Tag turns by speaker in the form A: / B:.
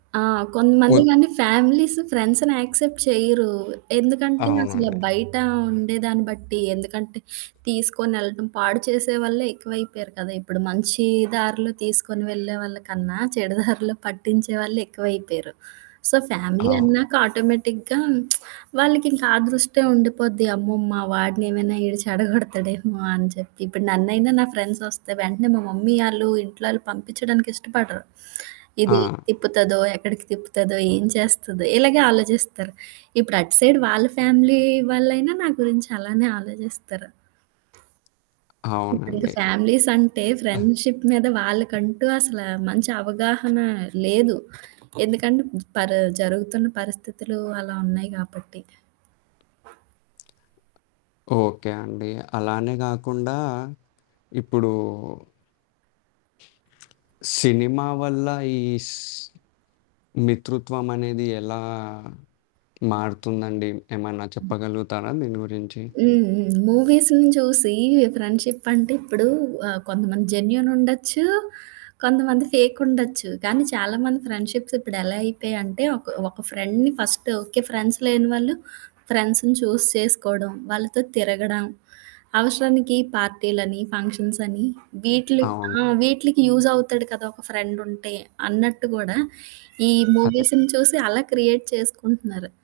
A: ఆ! కొంతమంది
B: ఓద్
A: గాని ఫ్యామిల్సు ఫ్రెండ్స్‌న్ని యాక్సెప్ట్ చేయరు. ఎందుకంటే అసల
B: అవునండి.
A: బయట ఉండేదాన్ని బట్టి, ఎందుకంటే తీసుకొనేళ్ళటం, పాడు చేసే వాళ్ళే ఎక్కువైపోయారు కదా! ఇప్పుడు మంచి దారిలో తీసుకొని వెళ్ళే వాళ్ళ కన్నా, చెడు దారిలో పట్టించే వాళ్ళు ఎక్కువైపయరు. సో ఫ్యామిలీ
B: అవు
A: అన్నాక ఆటోమేటిక్‌గా వాళ్ళకింకా ఆ! దృష్టే ఉండిపోద్ది అమ్మో! మా వాడినెమైనా ఈడు చెడగొడతాడేమో అని చెప్పి. ఇప్పుడు నన్నైనా నా ఫ్రెండ్సొస్తే వెంటనే మా మమ్మీ ఆళ్ళు ఇంట్లో ఆళ్ళు పంపించడానికి ఇష్టపడరు.
B: ఆ!
A: ఇది తిప్పుతదో, ఎక్కడికి తిప్పుతదో, ఏం చేస్తుదో, ఇలగే ఆలోచిస్తరు. ఇప్పుడు అటు సైడ్ వాళ్ళ ఫ్యామిలీ వాళ్ళైనా నా గురించి అలానే ఆలోచిస్తరు. ఇప్పుడు ఇంకా
B: అవునండి.
A: ఫ్యామిలీసంటే ఫ్రెండ్షిప్ మీద వాళ్ళకంటూ అసలా మంచి అవగాహన లేదు. ఎందుకంటే పర జరుగుతున్న పరిస్థితులు అలా ఉన్నాయి కాబట్టి.
B: ఓకే అండి. అలానే గాకుండా ఇప్పుడు సినిమా వల్ల ఈస్ మితృత్వం అనేది ఎలా మారుతుందండి? ఏమన్నా
A: హ్మ్.
B: చెప్పగలుగుతారా దీని గురించి?
A: హ్మ్. హ్మ్. మూవీస్‌ని చూసి ఫ్రెండ్షిప్ అంటే ఇప్పుడు ఆ! కొంతమంది జెన్యూన్ ఉండొచ్చు, కొంతమంది ఫేకుండొచ్చు. కానీ చాలామంది ఫ్రెండ్షిప్స్ ఇప్పుడు ఎలా అయిపోయాంటే ఒక ఒక ఫ్రెండ్‌ని ఫస్ట్ ఓకే. ఫ్రెండ్స్ లేని వాళ్ళు ఫ్రెండ్స్‌‌ని చూజ్ చేసుకోవడం, వాళ్ళతో తిరగడం, అవసరానికి పార్టీలని ఫంక్షన్స్‌‌ని వీట్లు
B: అవును.
A: ఆ! వీట్లికి యూజ్ అవుతాడు కదా! ఒక ఫ్రెండుంటే, అన్నట్టు కూడా ఈ
B: అదే.
A: మూవీస్‌ని చూసి అలా క్రియేట్ చేసుకుంటున్నారు.